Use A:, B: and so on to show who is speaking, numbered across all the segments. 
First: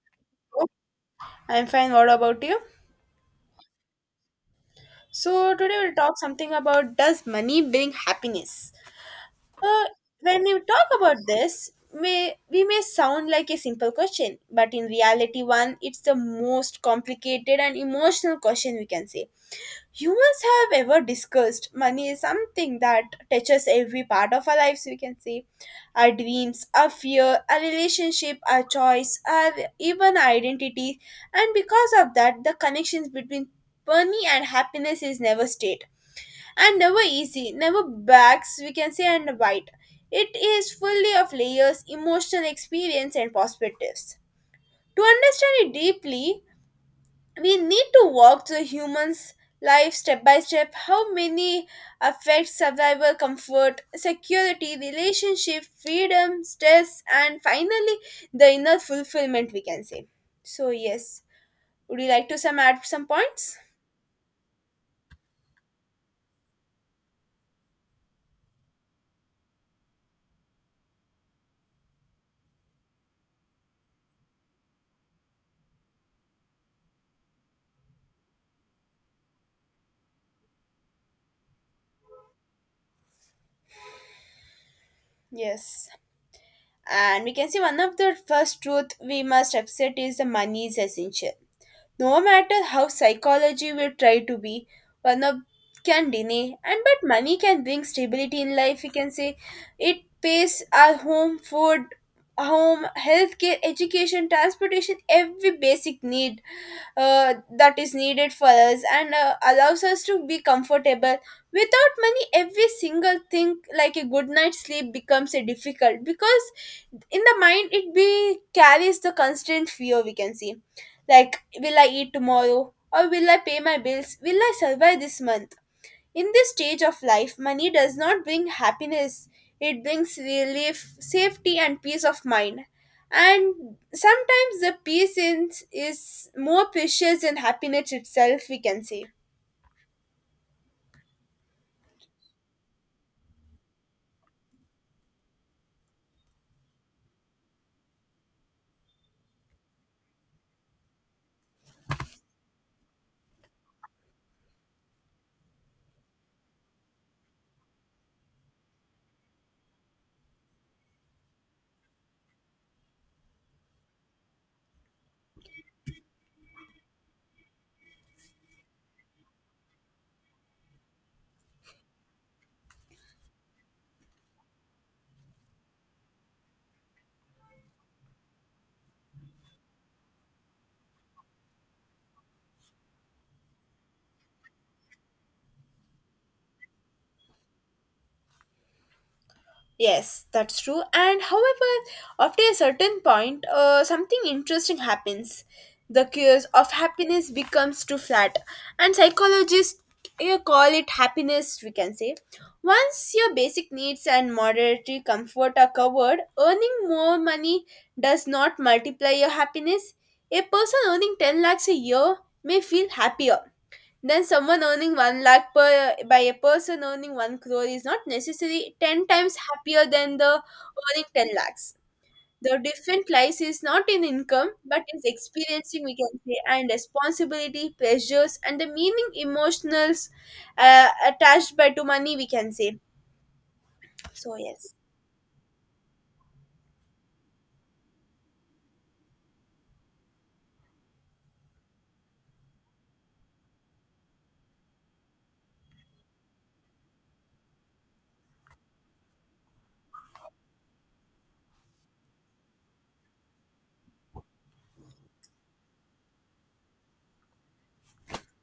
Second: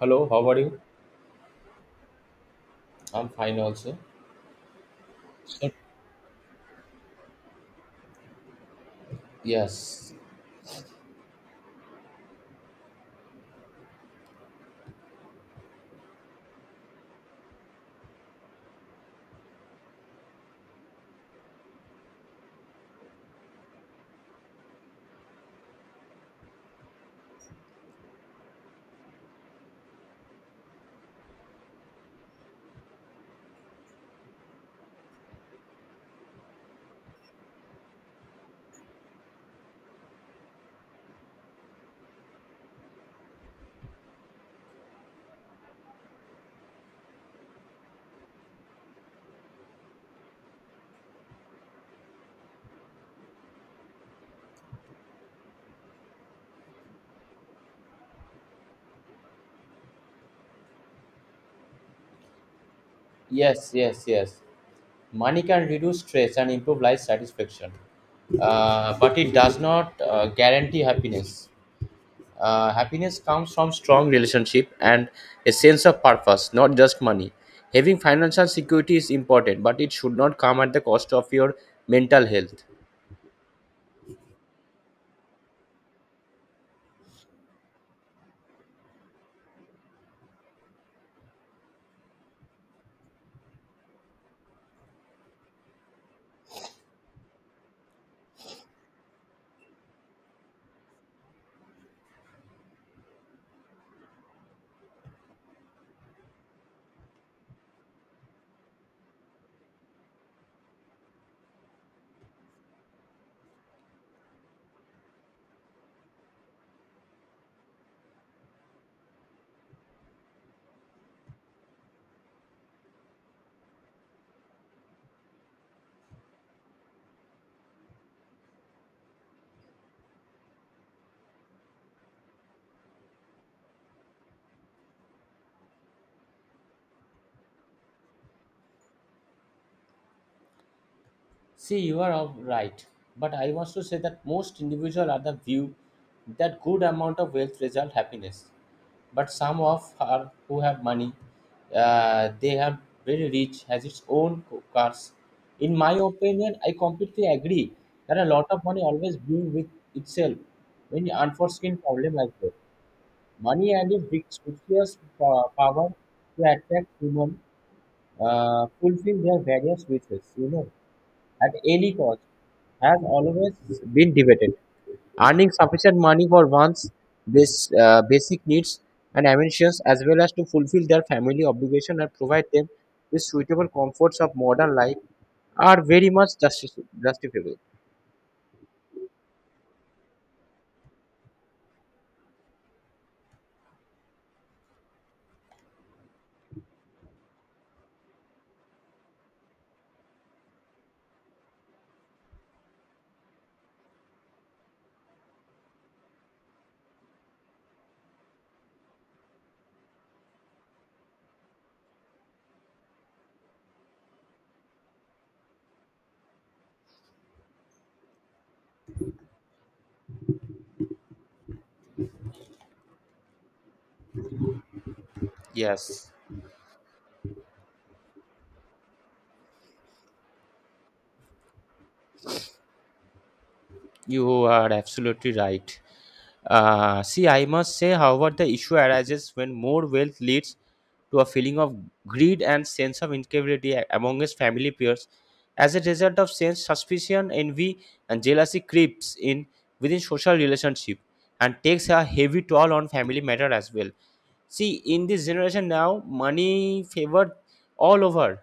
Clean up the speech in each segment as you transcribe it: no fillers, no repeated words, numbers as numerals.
A: Hello, how are you?
B: I'm fine. What about you?
A: I'm fine also.
B: So today we'll talk something about does money bring happiness? Uh,
A: Yes.
B: when you talk about this, may we may sound like a simple question, but in reality, one it's the most complicated and emotional question we can say. Humans have ever discussed money is something that touches every part of our lives we can say, our dreams, our fear, our relationship, our choice, our even our identity. And because of that the connections between money and happiness is never state and never easy, never backs we can say, and white it is fully of layers emotional experience and perspectives. To understand it deeply we need to walk the human's life step by step, how many affect survival, comfort, security, relationship, freedom, stress, and finally the inner fulfillment we can say. So yes, would you like to some add some points?
A: Yes. Money can reduce stress and improve life satisfaction, but it does not guarantee happiness. Happiness comes from strong relationship and a sense of purpose, not just money. Having financial security is important, but it should not come at the cost of your mental health.
B: Yes, and we can see one of the first truth we must accept is the money is essential. No matter how psychology will try to be one of can deny and but money can bring stability in life we can say. It pays our home, food, home, healthcare, education, transportation, every basic need that is needed for us, and allows us to be comfortable. Without money every single thing like a good night's sleep becomes a difficult, because in the mind it be carries the constant fear we can see, like will I eat tomorrow, or will I pay my bills, will I survive this month. In this stage of life, money does not bring happiness, it brings relief, safety, and peace of mind. And sometimes the peace in, is more precious than happiness itself, we can say.
A: See, you are all right, but I want to say that most individuals are the view that good amount of wealth result happiness but some of her who have money they have very rich has its own cars in my opinion I completely agree that a lot of money always brings with itself many unforeseen problem like that money and its big species power to attract human, fulfill their various wishes at any cost has always been debated. Earning sufficient money for one's basic needs and ambitions, as well as to fulfill their family obligation and provide them with suitable comforts of modern life, are very much justifiable.
B: Yes, that's true. And however, after a certain point, something interesting happens. The cures of happiness becomes too flat, and psychologists you call it happiness. We can say once your basic needs and moderatory comfort are covered, earning more money does not multiply your happiness. A person earning ten lakhs a year may feel happier then someone earning 1 lakh per, by a person earning 1 crore is not necessarily 10 times happier than the earning 10 lakhs. The different lies is not in income but is experiencing we
A: Yes.
B: can say, and responsibility pressures and the meaning emotionals attached by to money we can say. So
A: You are
B: yes,
A: absolutely right. See, I must say, however, the issue arises when more wealth leads to a feeling of greed and sense of incapability among his family peers. As a result of sense, suspicion, envy, and jealousy creeps in within social relationship and takes a heavy toll on family matter as well. See, in this generation now, money favored all over.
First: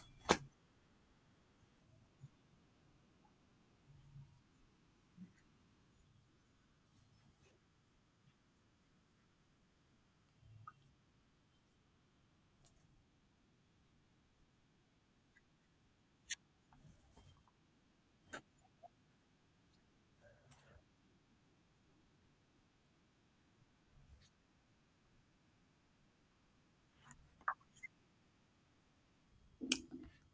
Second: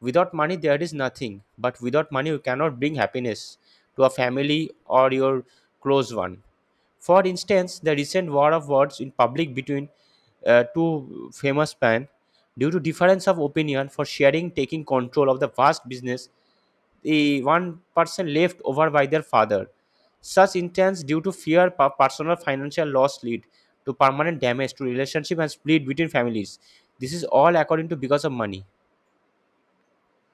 A: Without money, there is nothing. But without money, you cannot bring happiness to a family or your close one. For instance, the recent war of words in public between two famous men, due to difference of opinion for sharing, taking control of the vast business the 1% left over by their father. Such intents due to fear, personal financial loss lead to permanent damage to relationship and split between families. This is all according to because of money.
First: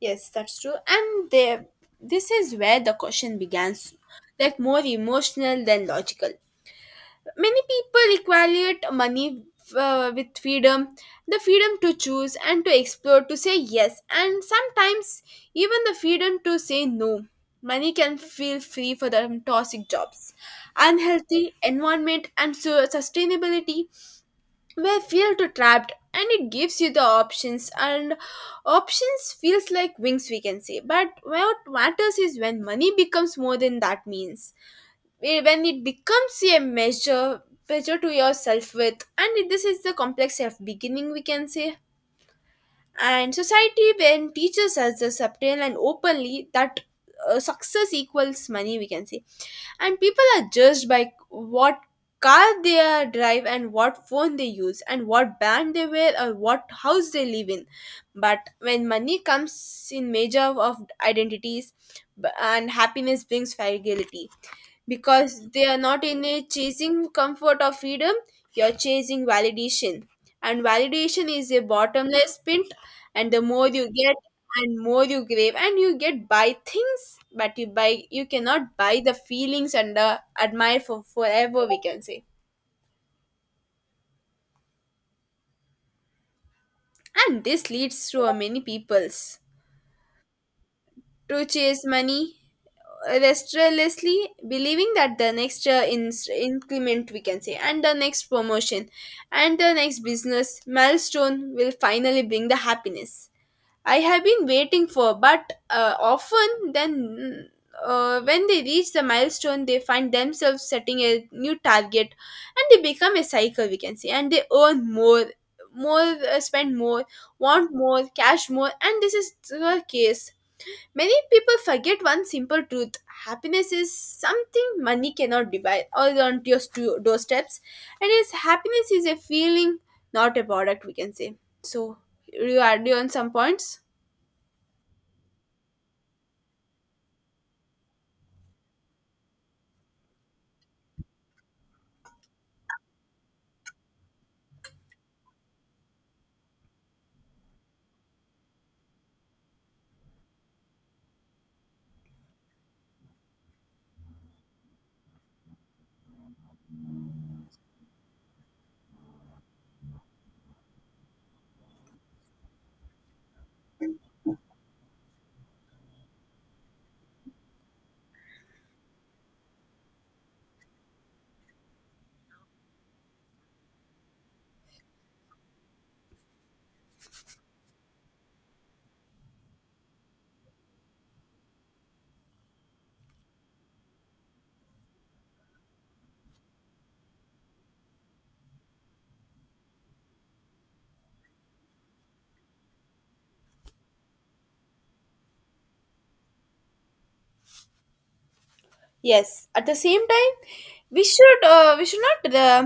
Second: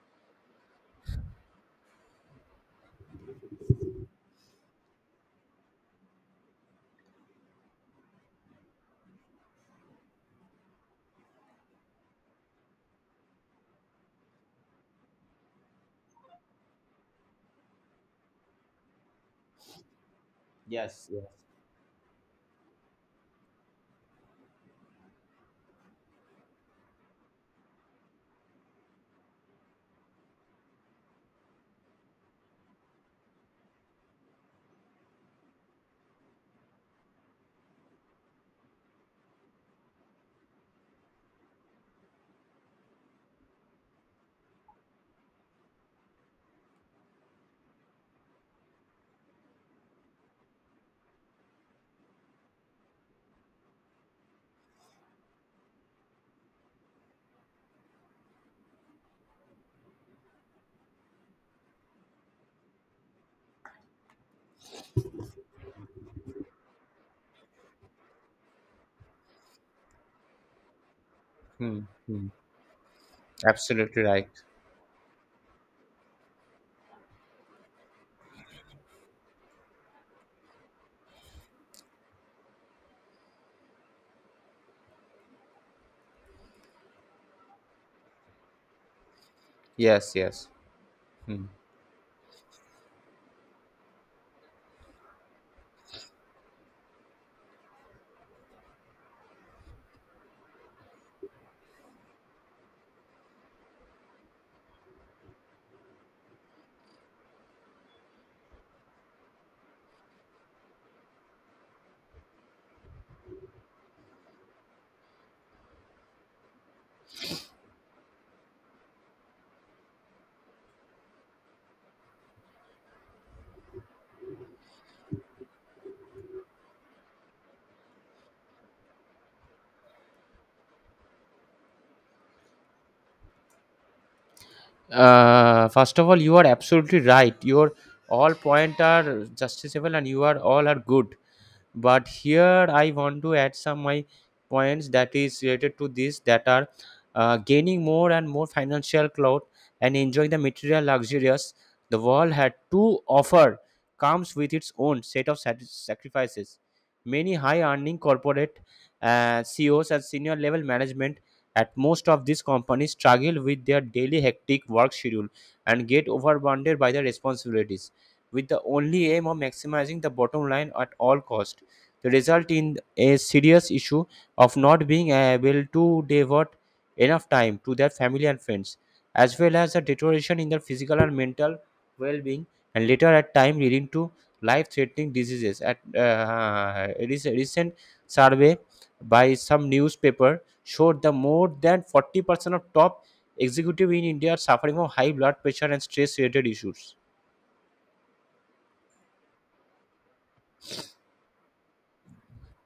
B: yes that's true. And there this is where the question begins, like more emotional than logical. Many people equate money with freedom, the freedom to choose and to explore, to say yes, and sometimes even the freedom to say no. Money can feel free for the toxic jobs,
A: Yes. Yes.
B: unhealthy environment, and so sustainability where feel too trapped, and it gives you the options, and options feels like wings we can say. But what matters is when money becomes more than that means, when it becomes a measure to your self-worth, and this is the complex of beginning we can say. And society when teaches us the subtle and openly that success equals money we can say, and people are judged by what car they are drive, and what phone they use, and what band they wear, or what house they live in. But when money comes in measure of identities, and happiness brings fragility, because they are not in a chasing comfort or freedom, you're chasing validation. And validation is a
A: Hmm, hmm.
B: bottomless pit, and the more you
A: Absolutely
B: get
A: right.
B: and more you crave, and you get buy things, but you buy you cannot buy the feelings and the admire for forever we can say. And this leads to a many peoples
A: Yes, yes.
B: to
A: Hmm.
B: chase money restlessly, believing that the next increment we can say, and the next promotion, and the next business milestone will finally bring the happiness I have been waiting for. But often then, when they reach the milestone they find themselves setting a new target, and they become a cycle we can say, and they earn more, more, spend more, want more, cash more, and this is the case. Many people forget one simple truth, happiness is something money cannot buy or on your doorsteps. And yes, happiness is a feeling, not a product, we can say. So, you add on some points?
A: First of all, you are absolutely right. Your all point are justifiable, and you are all are good. But here I want to add some my points that is related to this that are gaining more and more financial clout and enjoying the material luxurious the world had to offer comes with its own set of sacrifices. Many high earning corporate CEOs and senior level management at most of these companies struggle with their daily hectic work schedule and get overwhelmed by their responsibilities with the only aim of maximizing the bottom line at all cost result in a serious issue of not being able to devote enough time to their family and friends, as well as a deterioration in their physical and mental well-being, and later at time leading to life-threatening diseases. At a recent survey by some newspaper showed that more than 40% of top executive in India are suffering from high blood pressure and stress-related issues.
B: Yes. At the same time, we should we should not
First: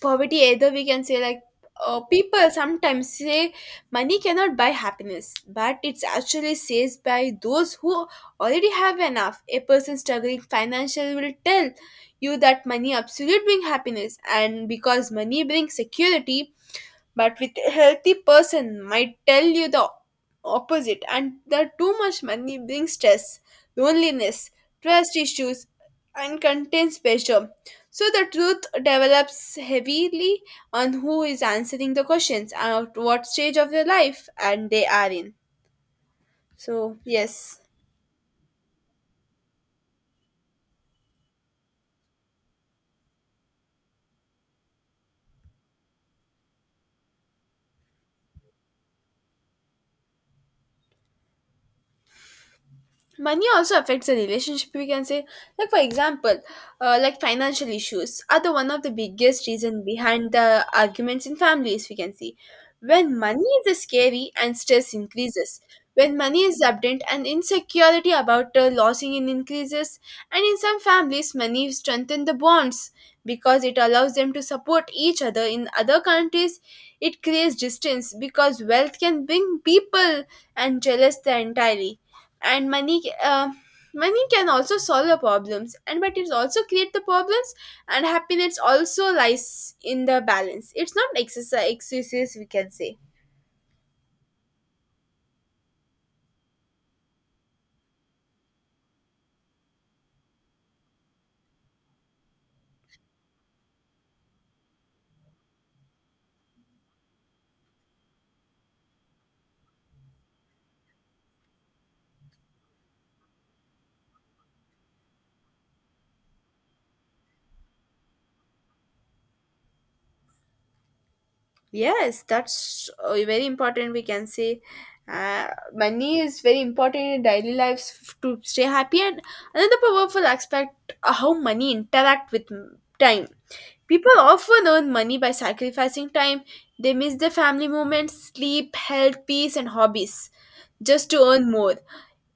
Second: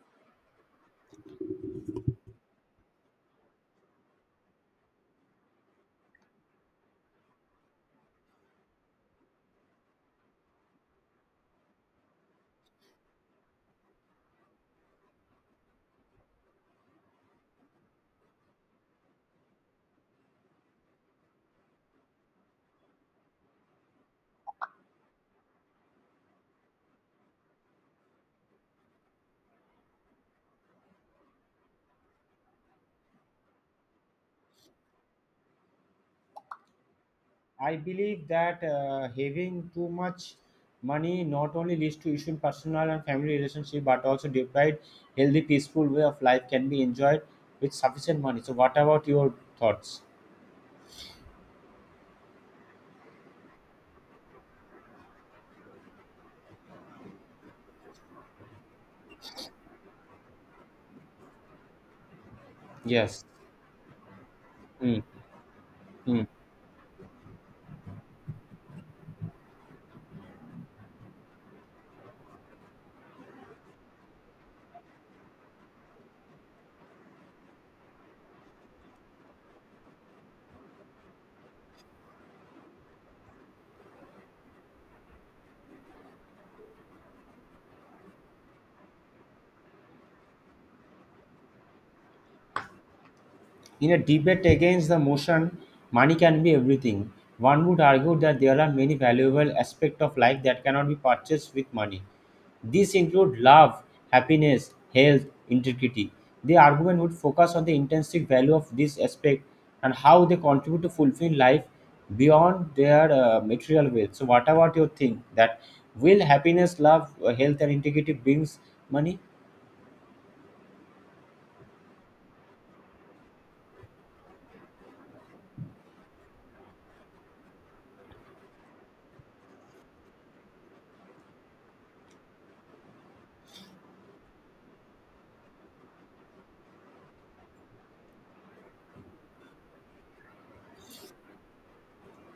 B: poverty either we can say. Like people sometimes say money cannot buy happiness but it's actually says by those who already have enough. A person struggling financially will tell you that money absolute bring happiness, and because money brings security, but with a healthy person might tell you the opposite, and that too much money brings stress, loneliness, trust issues, and contains pressure. So the truth develops heavily on who is answering the questions, and at what stage of their life and they are in. So yes,
A: I believe that having too much money not only leads to issue in personal and family relationship, but also deprived healthy, peaceful way of life can be enjoyed with sufficient money. So, what about your thoughts?
B: money also affects the relationship we can say, like for example, like financial issues are the one of the biggest reason behind the arguments in families we can see. When
A: Yes.
B: money is scary and stress
A: Mm,
B: increases, when
A: mm.
B: money is abundant and insecurity about losing it increases, and in some families money strengthens the bonds because it allows them to support each other. In other countries it creates distance, because wealth can bring people and jealous entirely. And money can also solve the problems, and but it also create the problems. And happiness also lies in the balance, it's not exercise excuses we can say.
A: In a debate against the motion, money can be everything. One would argue that there are many valuable aspects of life that cannot be purchased with money. These include love, happiness, health, integrity. The argument would focus on the intrinsic value of this aspect and how they contribute to fulfilling life beyond their material wealth. So, what about your thing that will happiness, love, health, and integrity brings money?
B: Yes, that's very important we can say. uh, Money is very important in daily lives to stay happy, and another powerful aspect, how money interact with time. People often earn money by sacrificing time, they miss the family moments, sleep, health, peace, and hobbies just to earn more.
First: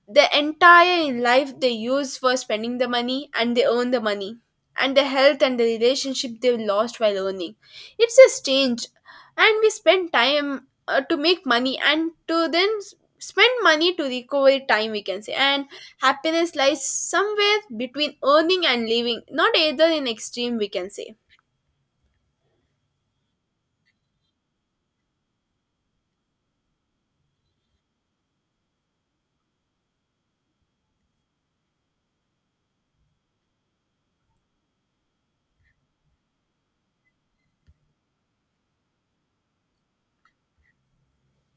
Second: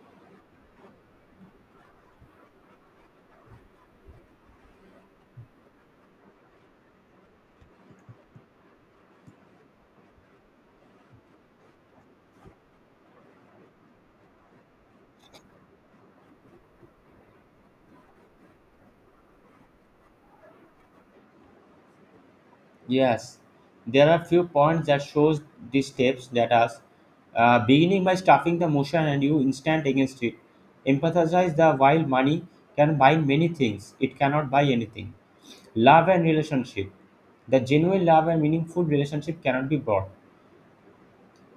B: The entire in life they use for spending the money and they earn the money. And the health and the relationship they lost while earning. It's a strange. And we spend time to make money and to then spend money to recover time, we can say. And happiness lies somewhere between earning and living, not either in extreme, we can say.
A: Yes, there are few points that shows these steps that are beginning by stuffing the motion and you instant against it. Empathize the while money can buy many things, it cannot buy anything. Love and relationship. The genuine love and meaningful relationship cannot be bought.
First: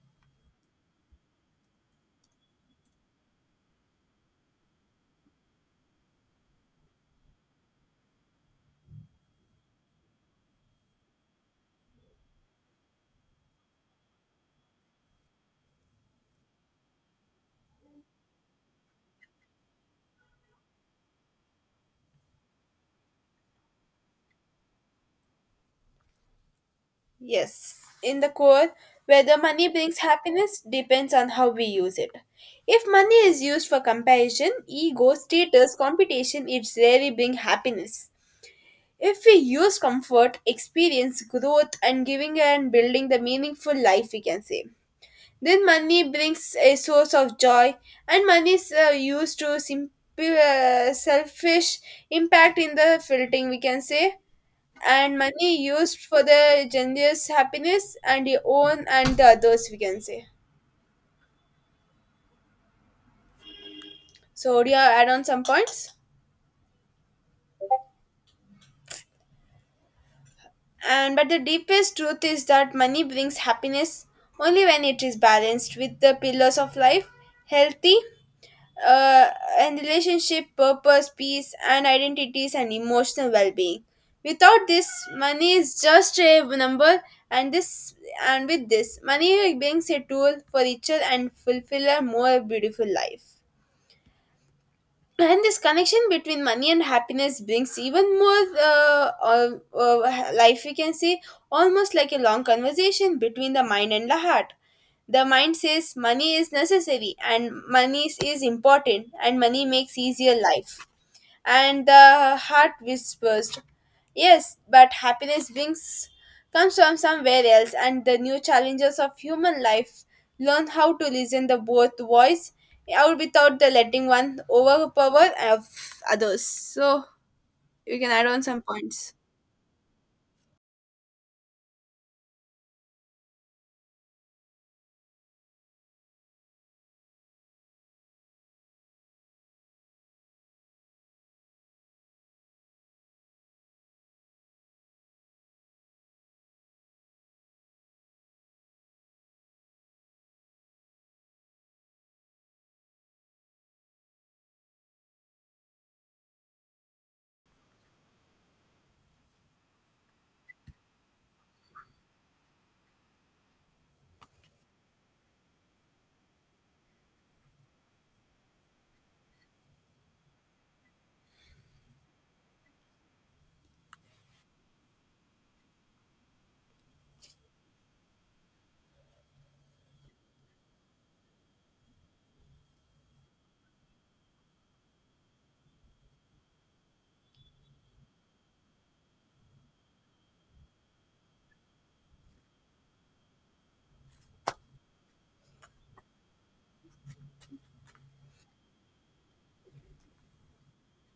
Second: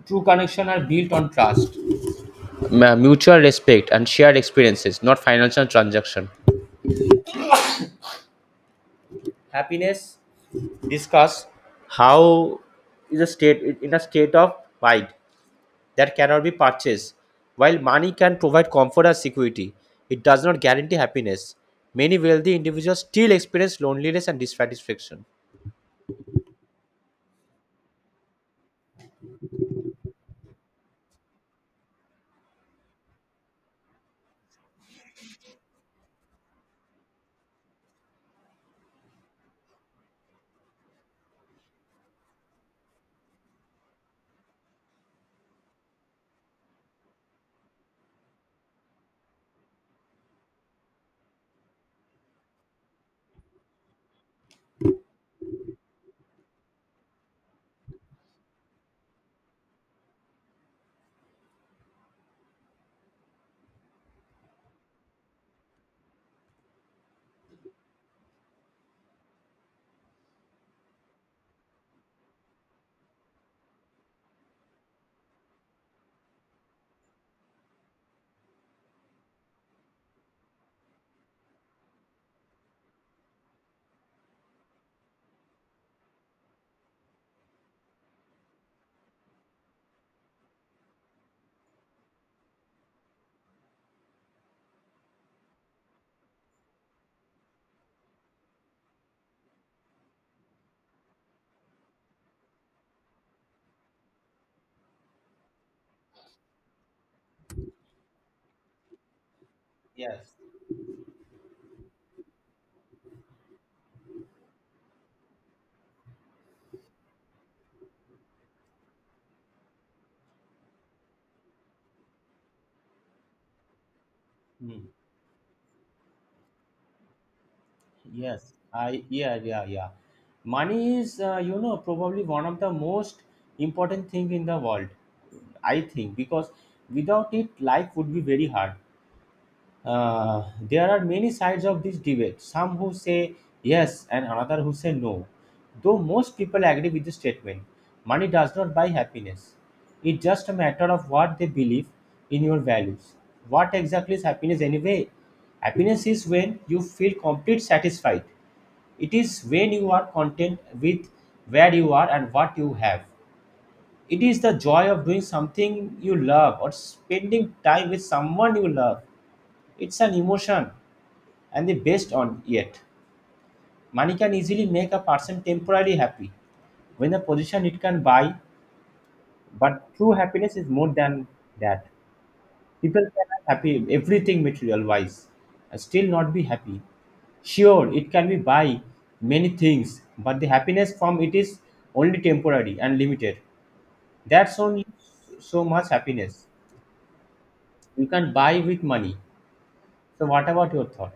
A: True connection are built on trust, mutual respect, and shared experiences, not financial transaction. Happiness discuss how is a state of mind that cannot be purchased. While money can provide comfort and security, it does not guarantee happiness. Many wealthy individuals still experience loneliness and dissatisfaction.
B: Yes, in the core, whether money brings happiness depends on how we use it. If money is used for comparison, ego, status, competition, it rarely bring happiness. If we use comfort, experience, growth, and giving and building the meaningful life, we can say, then money brings a source of joy, and money is used to simple, selfish impact in the filtering, we can say, and money used for the generous happiness and your own and the others we can say. So do you add on some points? And but the deepest truth is that money brings happiness only when it is balanced with the pillars of life, healthy uh, and relationship, purpose, peace, and identities, and emotional well-being. Without this money is just a number, and this, and with this money brings a tool for richer and fulfiller more beautiful life. And this connection between money and happiness brings even more life we can say, almost like a long conversation between the mind and the heart. The mind says money is necessary, and money is important, and money makes
A: Yes.
B: easier life, and the heart whispers, yes but happiness brings comes from somewhere else. And the new challenges of human life learn how to listen the both voice out without the letting one
A: Hmm.
B: overpower of others. So you can add on
A: Yes,
B: some
A: I,
B: points.
A: yeah. Money is probably one of the most important thing in the world. I think because without it, life would be very hard. There are many sides of this debate. Some who say yes and another who say no. Though most people agree with the statement, money does not buy happiness. It's just a matter of what they believe in your values. What exactly is happiness anyway? Happiness is when you feel complete satisfied, it is when you are content with where you are and what you have. It is the joy of doing something you love or spending time with someone you love. It's an emotion and the best on it. Money can easily make a person temporarily happy when a position it can buy, but true happiness is more than that. People can have happy everything material wise and still not be happy. Sure, it can be buy many things, but the happiness from it is only temporary and limited. That's only so much happiness you can buy with money. So, what about your thought?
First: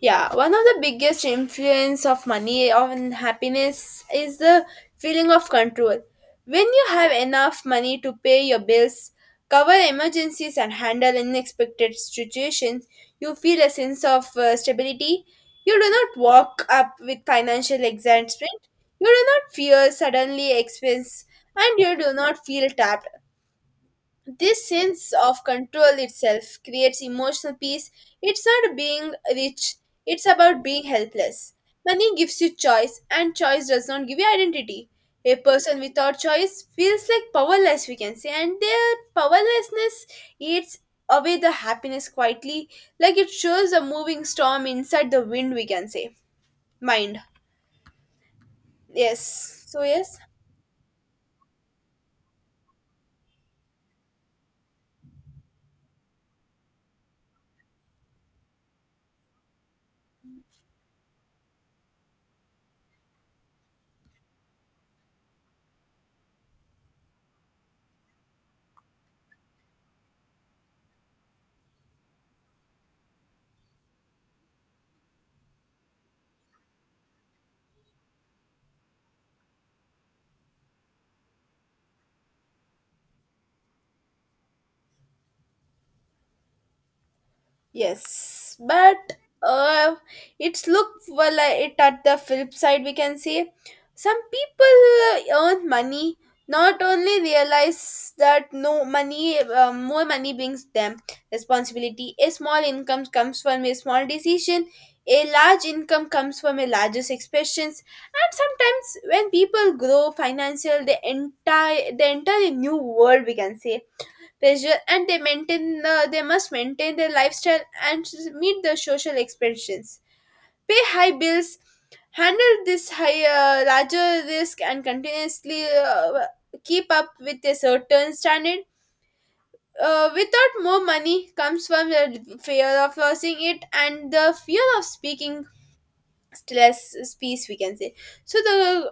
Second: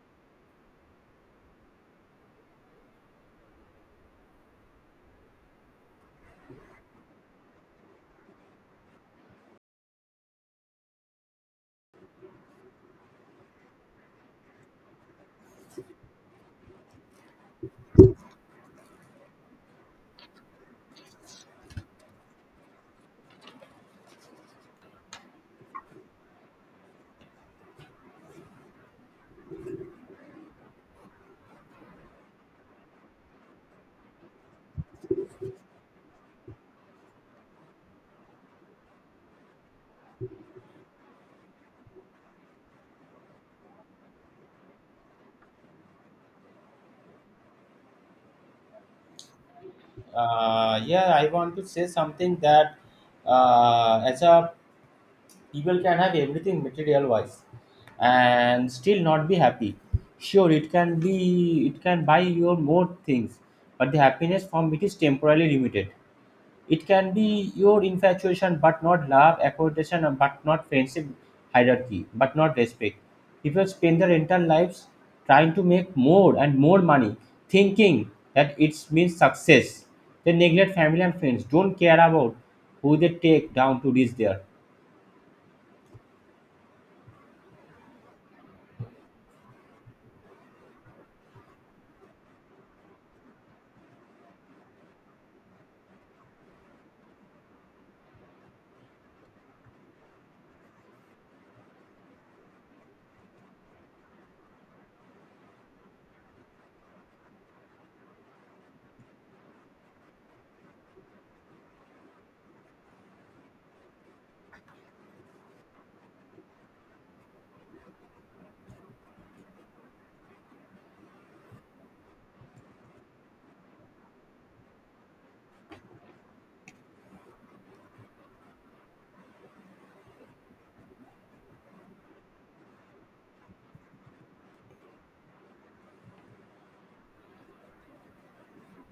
B: Yeah, one of the biggest influence of money on happiness is the feeling of control. When you have enough money to pay your bills, cover emergencies and handle unexpected situations, you feel a sense of stability. You do not walk up with financial excitement. You do not fear suddenly expense, and you do not feel trapped. This sense of control itself creates emotional peace. It's not being rich, it's about being helpless. Money gives you choice, and choice does not give you identity. A person without choice feels like powerless, we can say, and their powerlessness eats away the happiness quietly, like it shows a moving storm inside the wind, we can say. Mind. Yes. So, yes.
A: Yeah, I want to say something that as a people can have everything material wise and still not be happy. Sure, it can buy your more things, but the happiness from it is temporarily limited. It can be your infatuation, but not love, accommodation, but not friendship, hierarchy, but not respect. People spend their entire lives trying to make more and more money, thinking that it means success. They neglect family and friends, don't care about who they take down to reach there.
B: Yes, but uh, it's look well, it at the flip side, we can say some people earn money not only realize that no money, more money brings them responsibility. A small income comes from a small decision, a large income comes from a largest expressions. And sometimes when people grow financial, they enter a new world, we can say, pressure, and they maintain the, they must maintain their lifestyle, and meet the social expectations, pay high bills, handle this high, larger risk, and continuously keep up with a certain standard. Without more money comes from the fear of losing it and the fear of speaking stress speech, we can say. So the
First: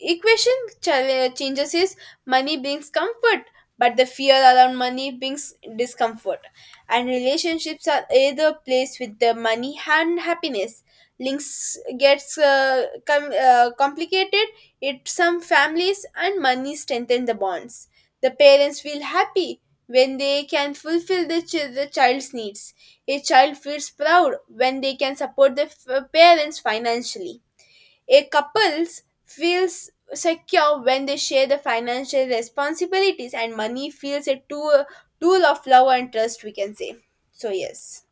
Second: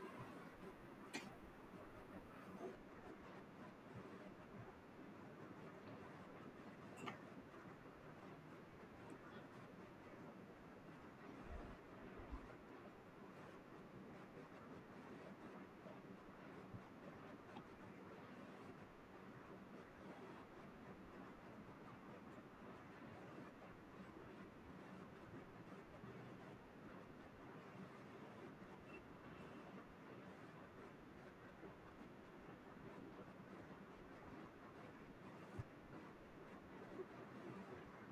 B: equation changes is money brings comfort, but the fear around money brings discomfort. And relationships are either placed with the money and happiness links gets complicated. It some families and money strengthen the bonds. The parents feel happy when they can fulfill the, the child's needs. A child feels proud when they can support the parents financially. A couples feels secure when they share the financial responsibilities, and money feels a tool, tool of love and trust, we can say. So yes.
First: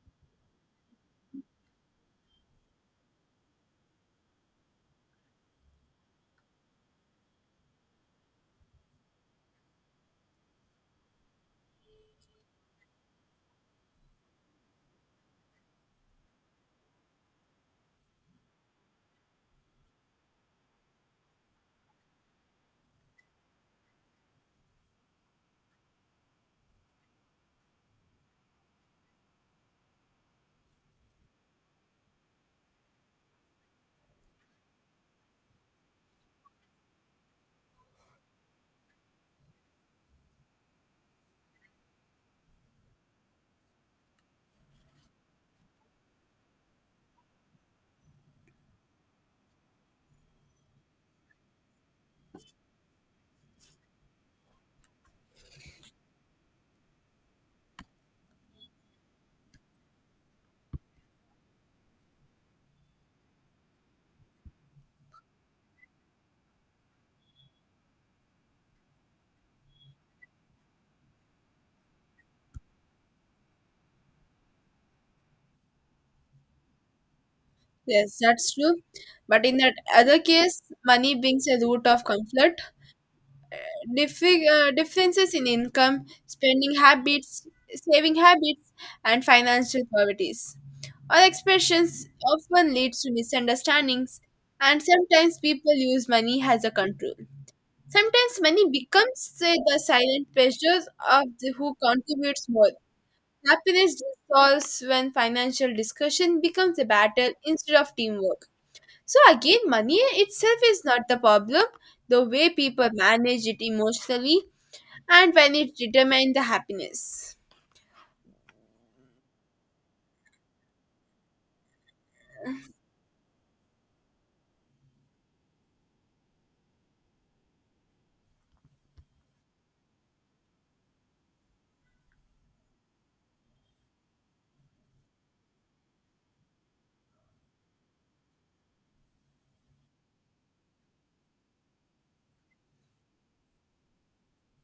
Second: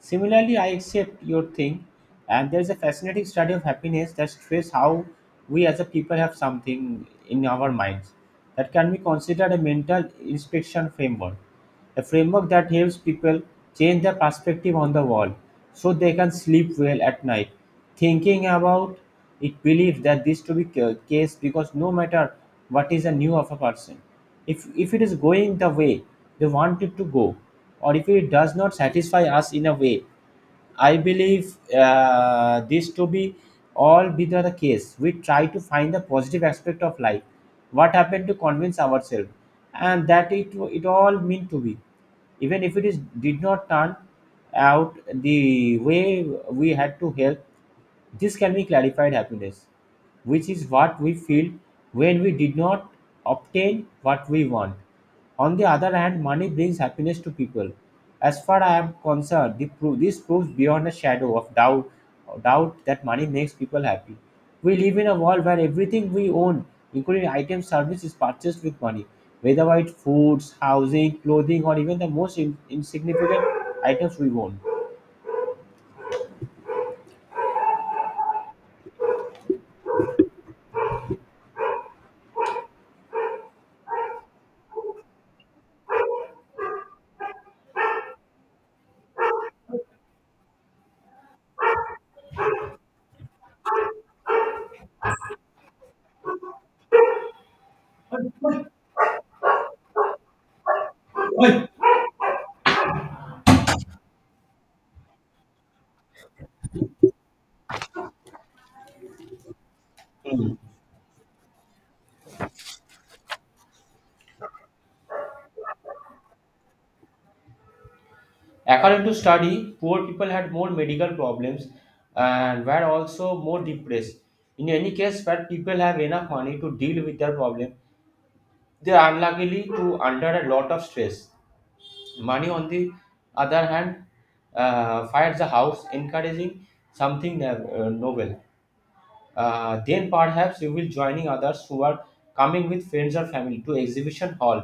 A: Similarly, I accept your thing, and there's a fascinating study of happiness that stresses how we as a people have something in our minds that can be considered a mental inspection framework, a framework that helps people change their perspective on the world so they can sleep well at night. Thinking about it believes that this to be case because no matter what is the new of a person, if it is going the way they want it to go, or if it does not satisfy us in a way I believe this to be all be the case. We try to find the positive aspect of life. What happened to convince ourselves, and that it all meant to be, even if it is did not turn out the way we had to help. This can be clarified happiness, which is what we feel when we did not obtain what we want. On the other hand, money brings happiness to people. As far I am concerned, this proves beyond a shadow of doubt that money makes people happy. We live in a world where everything we own, including items, service, is purchased with money, whether it's foods, housing, clothing, or even the most insignificant items we own.
B: Yes, that's true. But in that other case, money brings a root of conflict. Differences in income, spending habits, saving habits, and financial priorities. All expressions often leads to misunderstandings, and sometimes people use money as a control. Sometimes money becomes say, the silent pressures of the who contributes more. Happiness dissolves when financial discussion becomes a battle instead of teamwork. So again, money itself is not the problem, the way people manage it emotionally and when it determines the happiness.
A: According to study, poor people had more medical problems and were also more depressed. In any case, where people have enough money to deal with their problem, they're unluckily to under a lot of stress. Money, on the other hand, fires the house, encouraging something novel. Then perhaps you will joining others who are coming with friends or family to exhibition hall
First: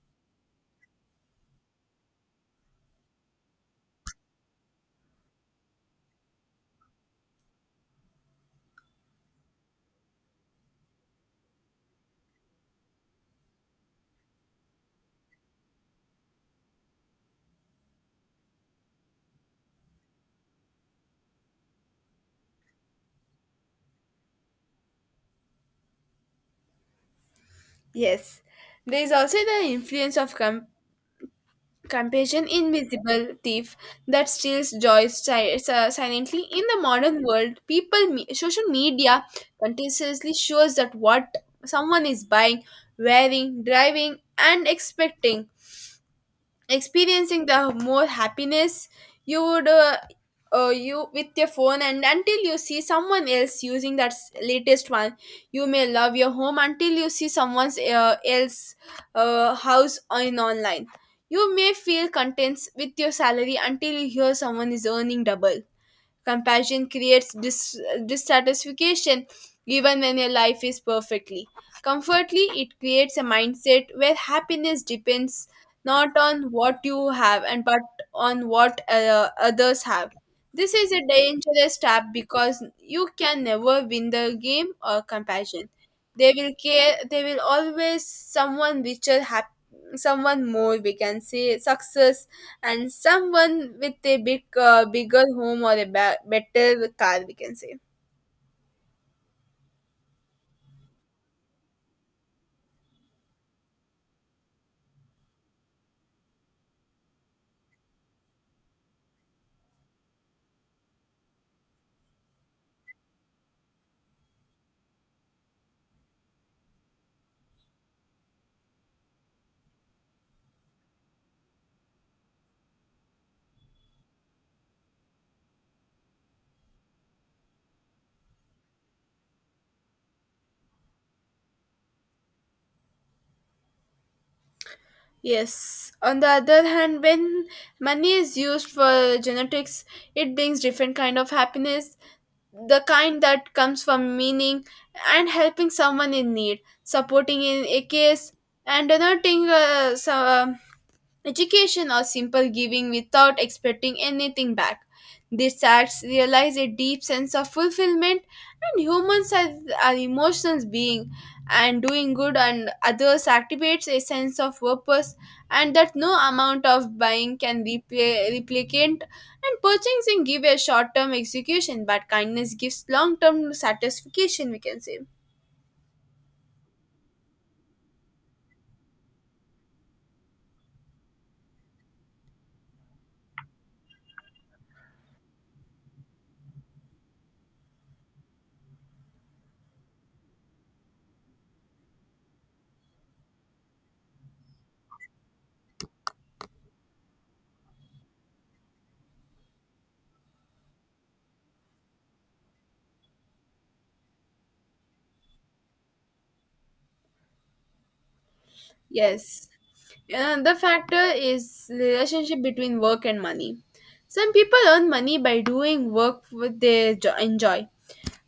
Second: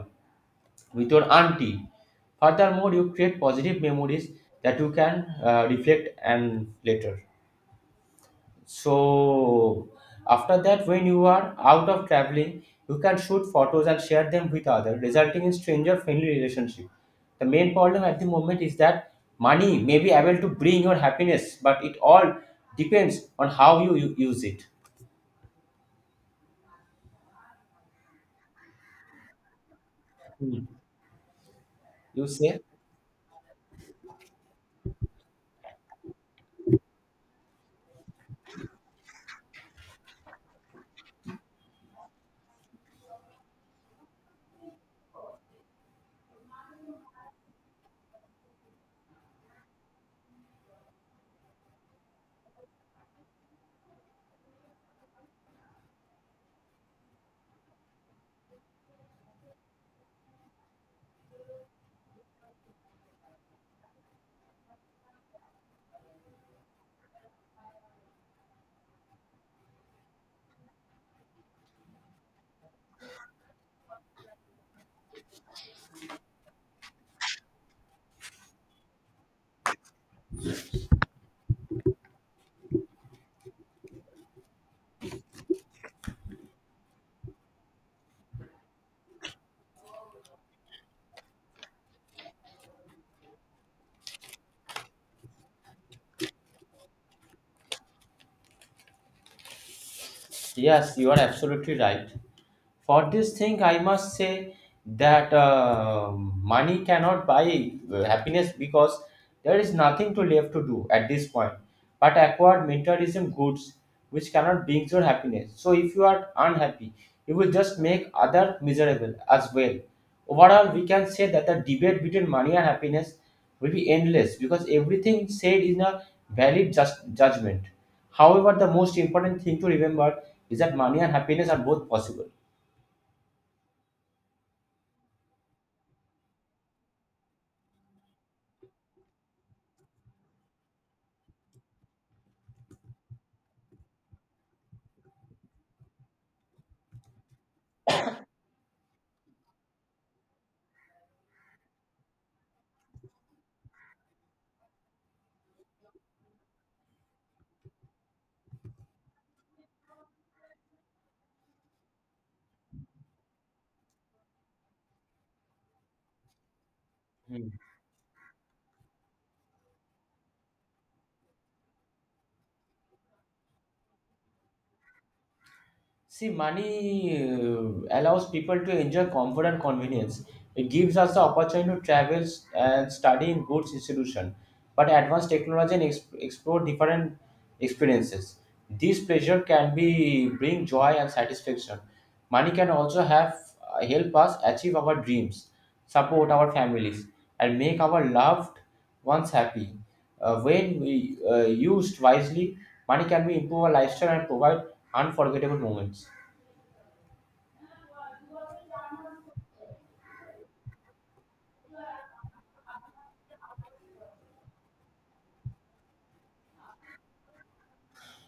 A: with your auntie. Furthermore, you create positive memories that you can reflect and later. So after that, when you are out of traveling, you can shoot photos and share them with others, resulting in stranger-friendly relationship. The main problem at the moment is that money may be able to bring your happiness, but it all depends on how you use it.
B: Yes. There is also the influence of
A: You
B: compassion,
A: say?
B: invisible thief that steals joy silently. In the modern world, people, social media continuously shows that what someone is buying, wearing, driving, and expecting, experiencing the more happiness you would, you with your phone and until you see someone else using that latest one. You may love your home until you see someone's else house in online. You may feel content with your salary until you hear someone is earning double. Compassion creates dissatisfaction even when your life is perfectly. Comfortly, it creates a mindset where happiness depends not on what you have and but on what others have. This is a dangerous trap because you can never win the game or compassion. They will care. They will always someone richer, someone more, we can say, success and someone with a big, bigger home or a better car, we can say.
A: Yes, you are absolutely right. For this thing, I must say that money cannot buy happiness because there is nothing to left to do at this point. But acquired materialism goods which cannot bring your happiness. So if you are unhappy, you will just make other miserable as well. Overall, we can say that the debate between money and happiness will be endless because everything said is a valid just judgment. However, the most important thing to remember is that money and happiness are both possible.
B: Yes, on the other hand, when money is used for genetics, it brings different kind of happiness, the kind that comes from meaning and helping someone in need, supporting in a case, and donating some, education or simple giving without expecting anything back. These acts realize a deep sense of fulfillment, and humans are emotions being, and doing good and others activates a sense of purpose, and that no amount of buying
A: Hmm.
B: can repay replicant. And purchasing give a short-term execution, but kindness gives long-term satisfaction, we can say.
A: See, money allows people to enjoy comfort and convenience. It gives us the opportunity to travel and study in good institution, but advanced technology and explore different experiences. This pleasure can be bring joy and satisfaction. Money can also have help us achieve our dreams, support our families, and make our loved ones happy. When we used wisely, money can be improve our lifestyle and provide unforgettable moments.
B: Yes. Another factor is relationship between work and money. Some people earn money by doing work with they enjoy.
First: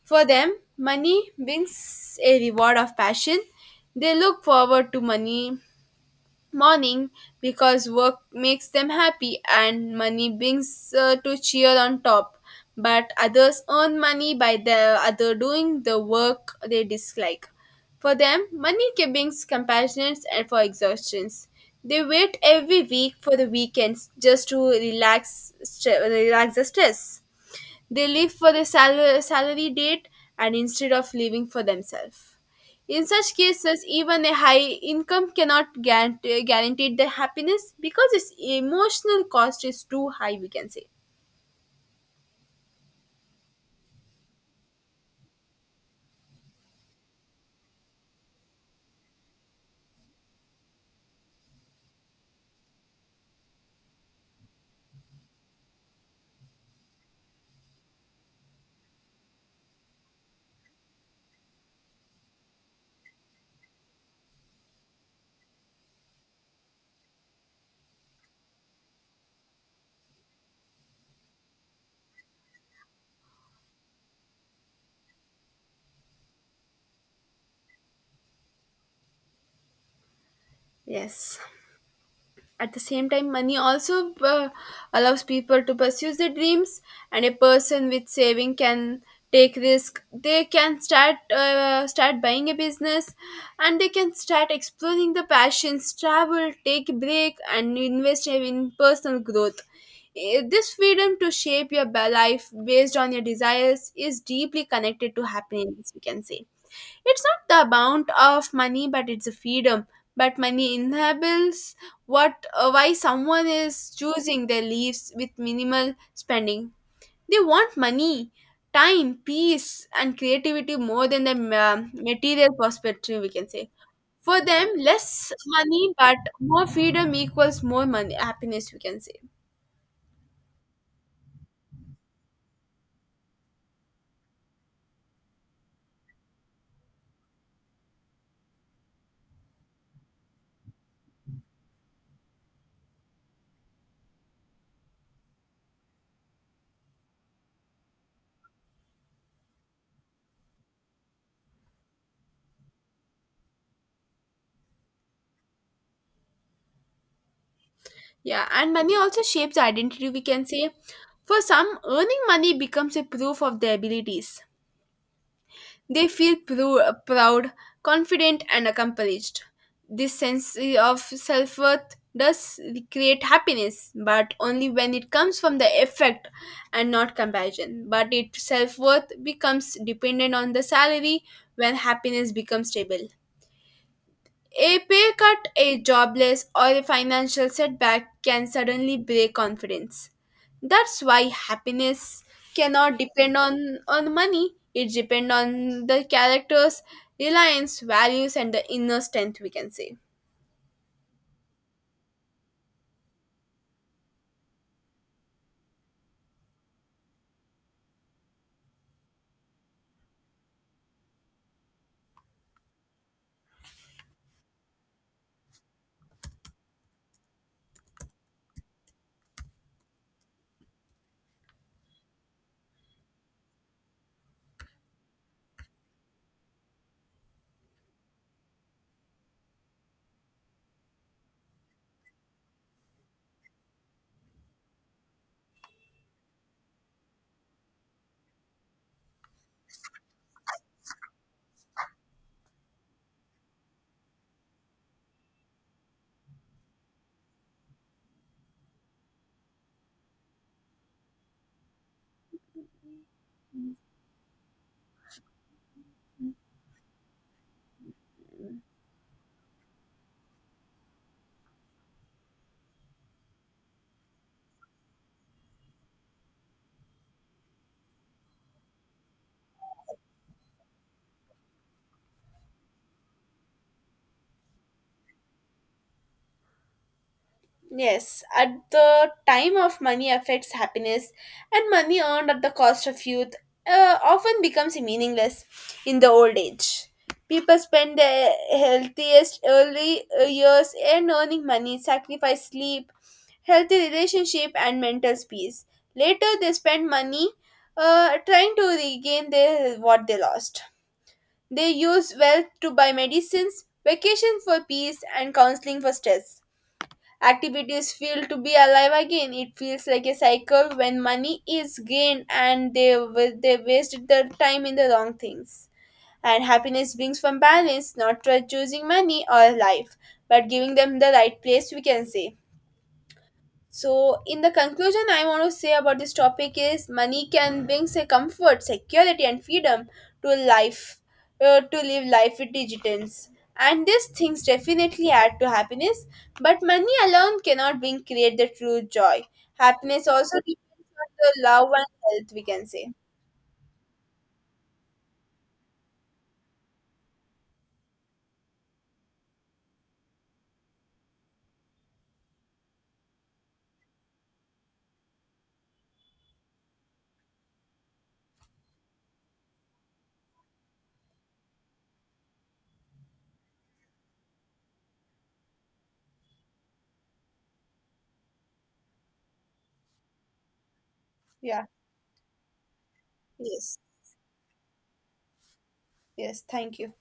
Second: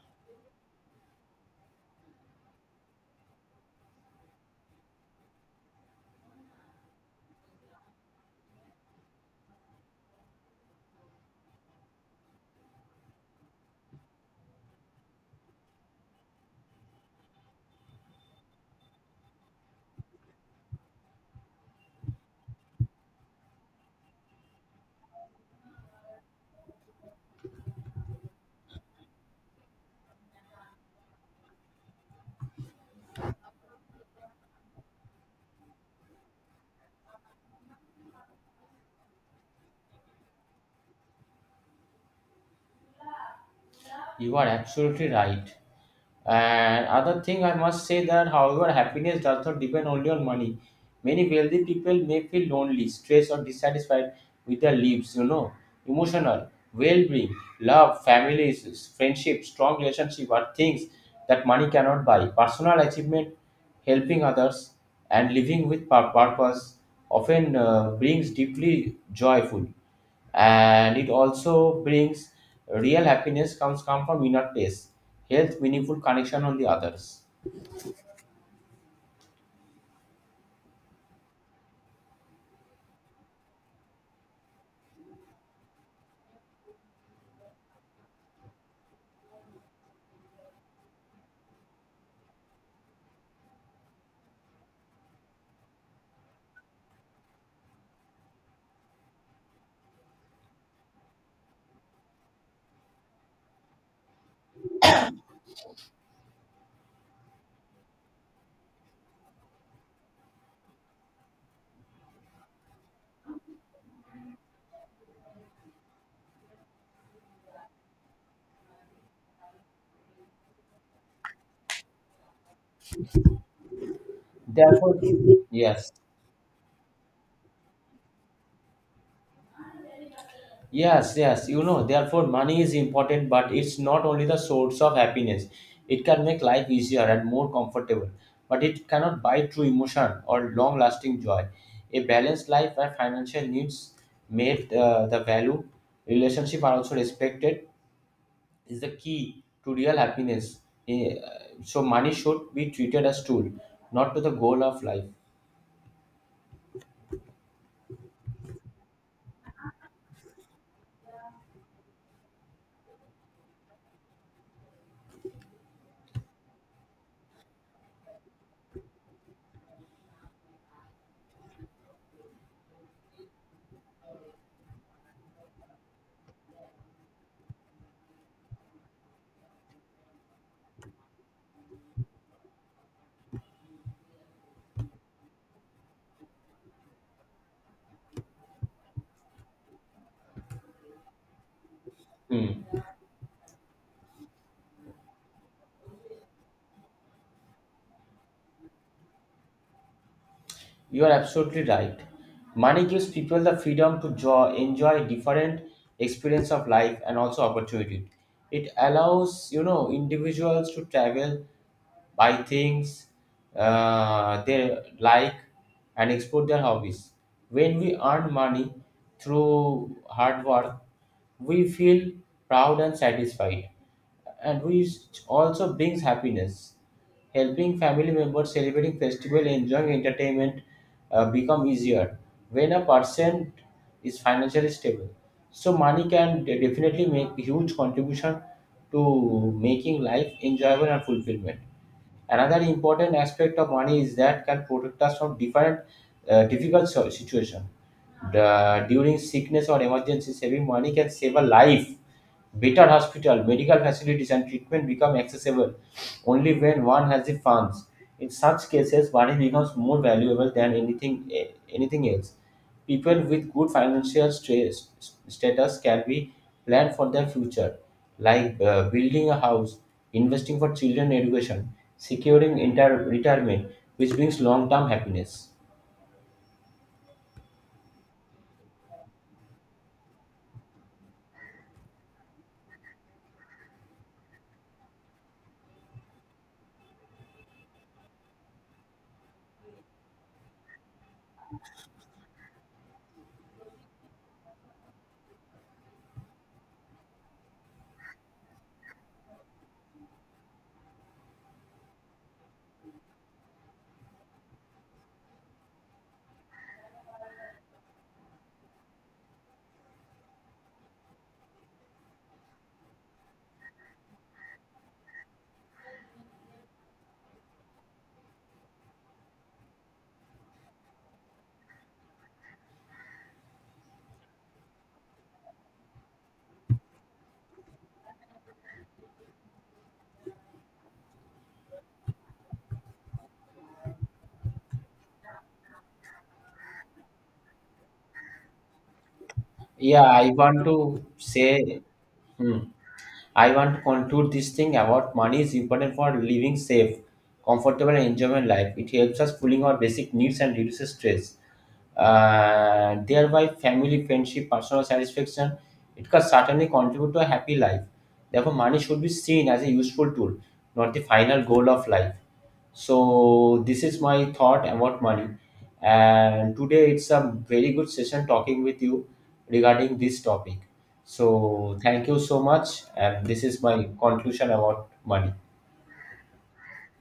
B: For them, money brings a reward of passion. They look forward to money morning because work makes them happy and money brings to cheer on top. But others earn money by the other doing the work they dislike. For them, money brings compassions and for exhaustions. They wait every week for the weekends just to relax, relax the stress. They live for the salary date, and instead of living for themselves. In such cases, even a high income cannot guarantee the happiness because its emotional cost is too high, we can say.
A: You are absolutely right. And other thing I must say that however happiness does not depend only on money. Many wealthy people may feel lonely, stressed or dissatisfied with their lives. Emotional, well-being, love, families, friendship, strong relationship are things that money cannot buy. Personal achievement, helping others and living with purpose often brings deeply joyful, and it also brings real happiness comes come from inner peace, health, meaningful connection on the others.
B: Yes. At the same time, money also allows people to pursue their dreams. And a person with saving can take risk. They can start start buying a business, and they can start exploring the passions, travel, take a break, and invest in personal growth. This freedom to shape your life based on your desires is deeply connected to happiness, we can say. It's not the amount of money, but it's a freedom. But money inhibits what, why someone is choosing their lives with minimal spending. They want money, time, peace, and creativity more than the material perspective. We can say, for them,
A: Therefore,
B: less
A: yes,
B: money but more freedom equals more money happiness, we can say.
A: yes, therefore money is important but it's not only the source of happiness. It can make life easier and more comfortable, but it cannot buy true emotion or long lasting joy. A balanced life where financial needs made the value relationship are also respected is the key to real happiness. So money should be treated as tool, not to the goal of life.
B: Yeah, and money also shapes identity, we can say. For some, earning money becomes a proof of their abilities. They feel proud, confident, and accomplished. This sense of self worth does create happiness, but only when it comes from the effect and not comparison. But its self worth becomes dependent on the salary when happiness becomes stable. A pay cut, a jobless, or a financial setback can suddenly break confidence. That's why happiness
A: Hmm.
B: cannot depend on money. It depends on the character's reliance, values, and the inner strength, we can say.
A: You are absolutely right. Money gives people the freedom to enjoy different experience of life and also opportunity. It allows individuals to travel, buy things they like, and explore their hobbies. When we earn money through hard work, we feel proud and satisfied, and which also brings happiness. Helping family members celebrating festival, enjoying entertainment become easier when a person is financially stable. So money can definitely make huge contribution to making life enjoyable and fulfillment. Another important aspect of money is that can protect us from different difficult situation. The during sickness or emergency, saving money can save a life. Better hospital, medical facilities, and treatment become accessible only when one has the funds. In such cases, money becomes more valuable than anything else. People with good financial status can be planned for their future, like building a house, investing for children education, securing retirement, which brings long-term happiness.
B: Yes, at the time of money affects happiness, and money earned at the cost of youth often becomes meaningless in the old age. People spend their healthiest early years in earning money, sacrifice sleep, healthy relationship, and mental peace. Later, they spend money trying to regain their, what they lost. They use wealth to buy medicines, vacation for peace, and counseling for stress. Activities feel to be alive again. It feels like a cycle when money is gained and they they wasted their time in the wrong things. And happiness brings from balance, not by choosing money or life, but giving them the right place, we can say. So, in the conclusion, I want to say about this topic is money can bring say comfort, security, and freedom to life, to live life with diligence. And these things definitely add to happiness, but money alone cannot bring create the true joy.
A: Yeah,
B: Happiness
A: I
B: also
A: want to
B: depends on the love
A: say.
B: and health, we
A: Hmm.
B: can say.
A: I want to conclude this thing about money is important for living safe, comfortable, and enjoyable life. It helps us fulfilling our basic needs and reduces stress thereby family, friendship, personal satisfaction. It can certainly contribute to a happy life. Therefore, money should be seen as a useful tool, not the final goal of life. So, this is my thought about money. And today it's a very good session talking with you regarding this topic.
B: Yeah.
A: So, thank you so much. And this is
B: Yes.
A: my conclusion about money.
B: Yes. Thank you.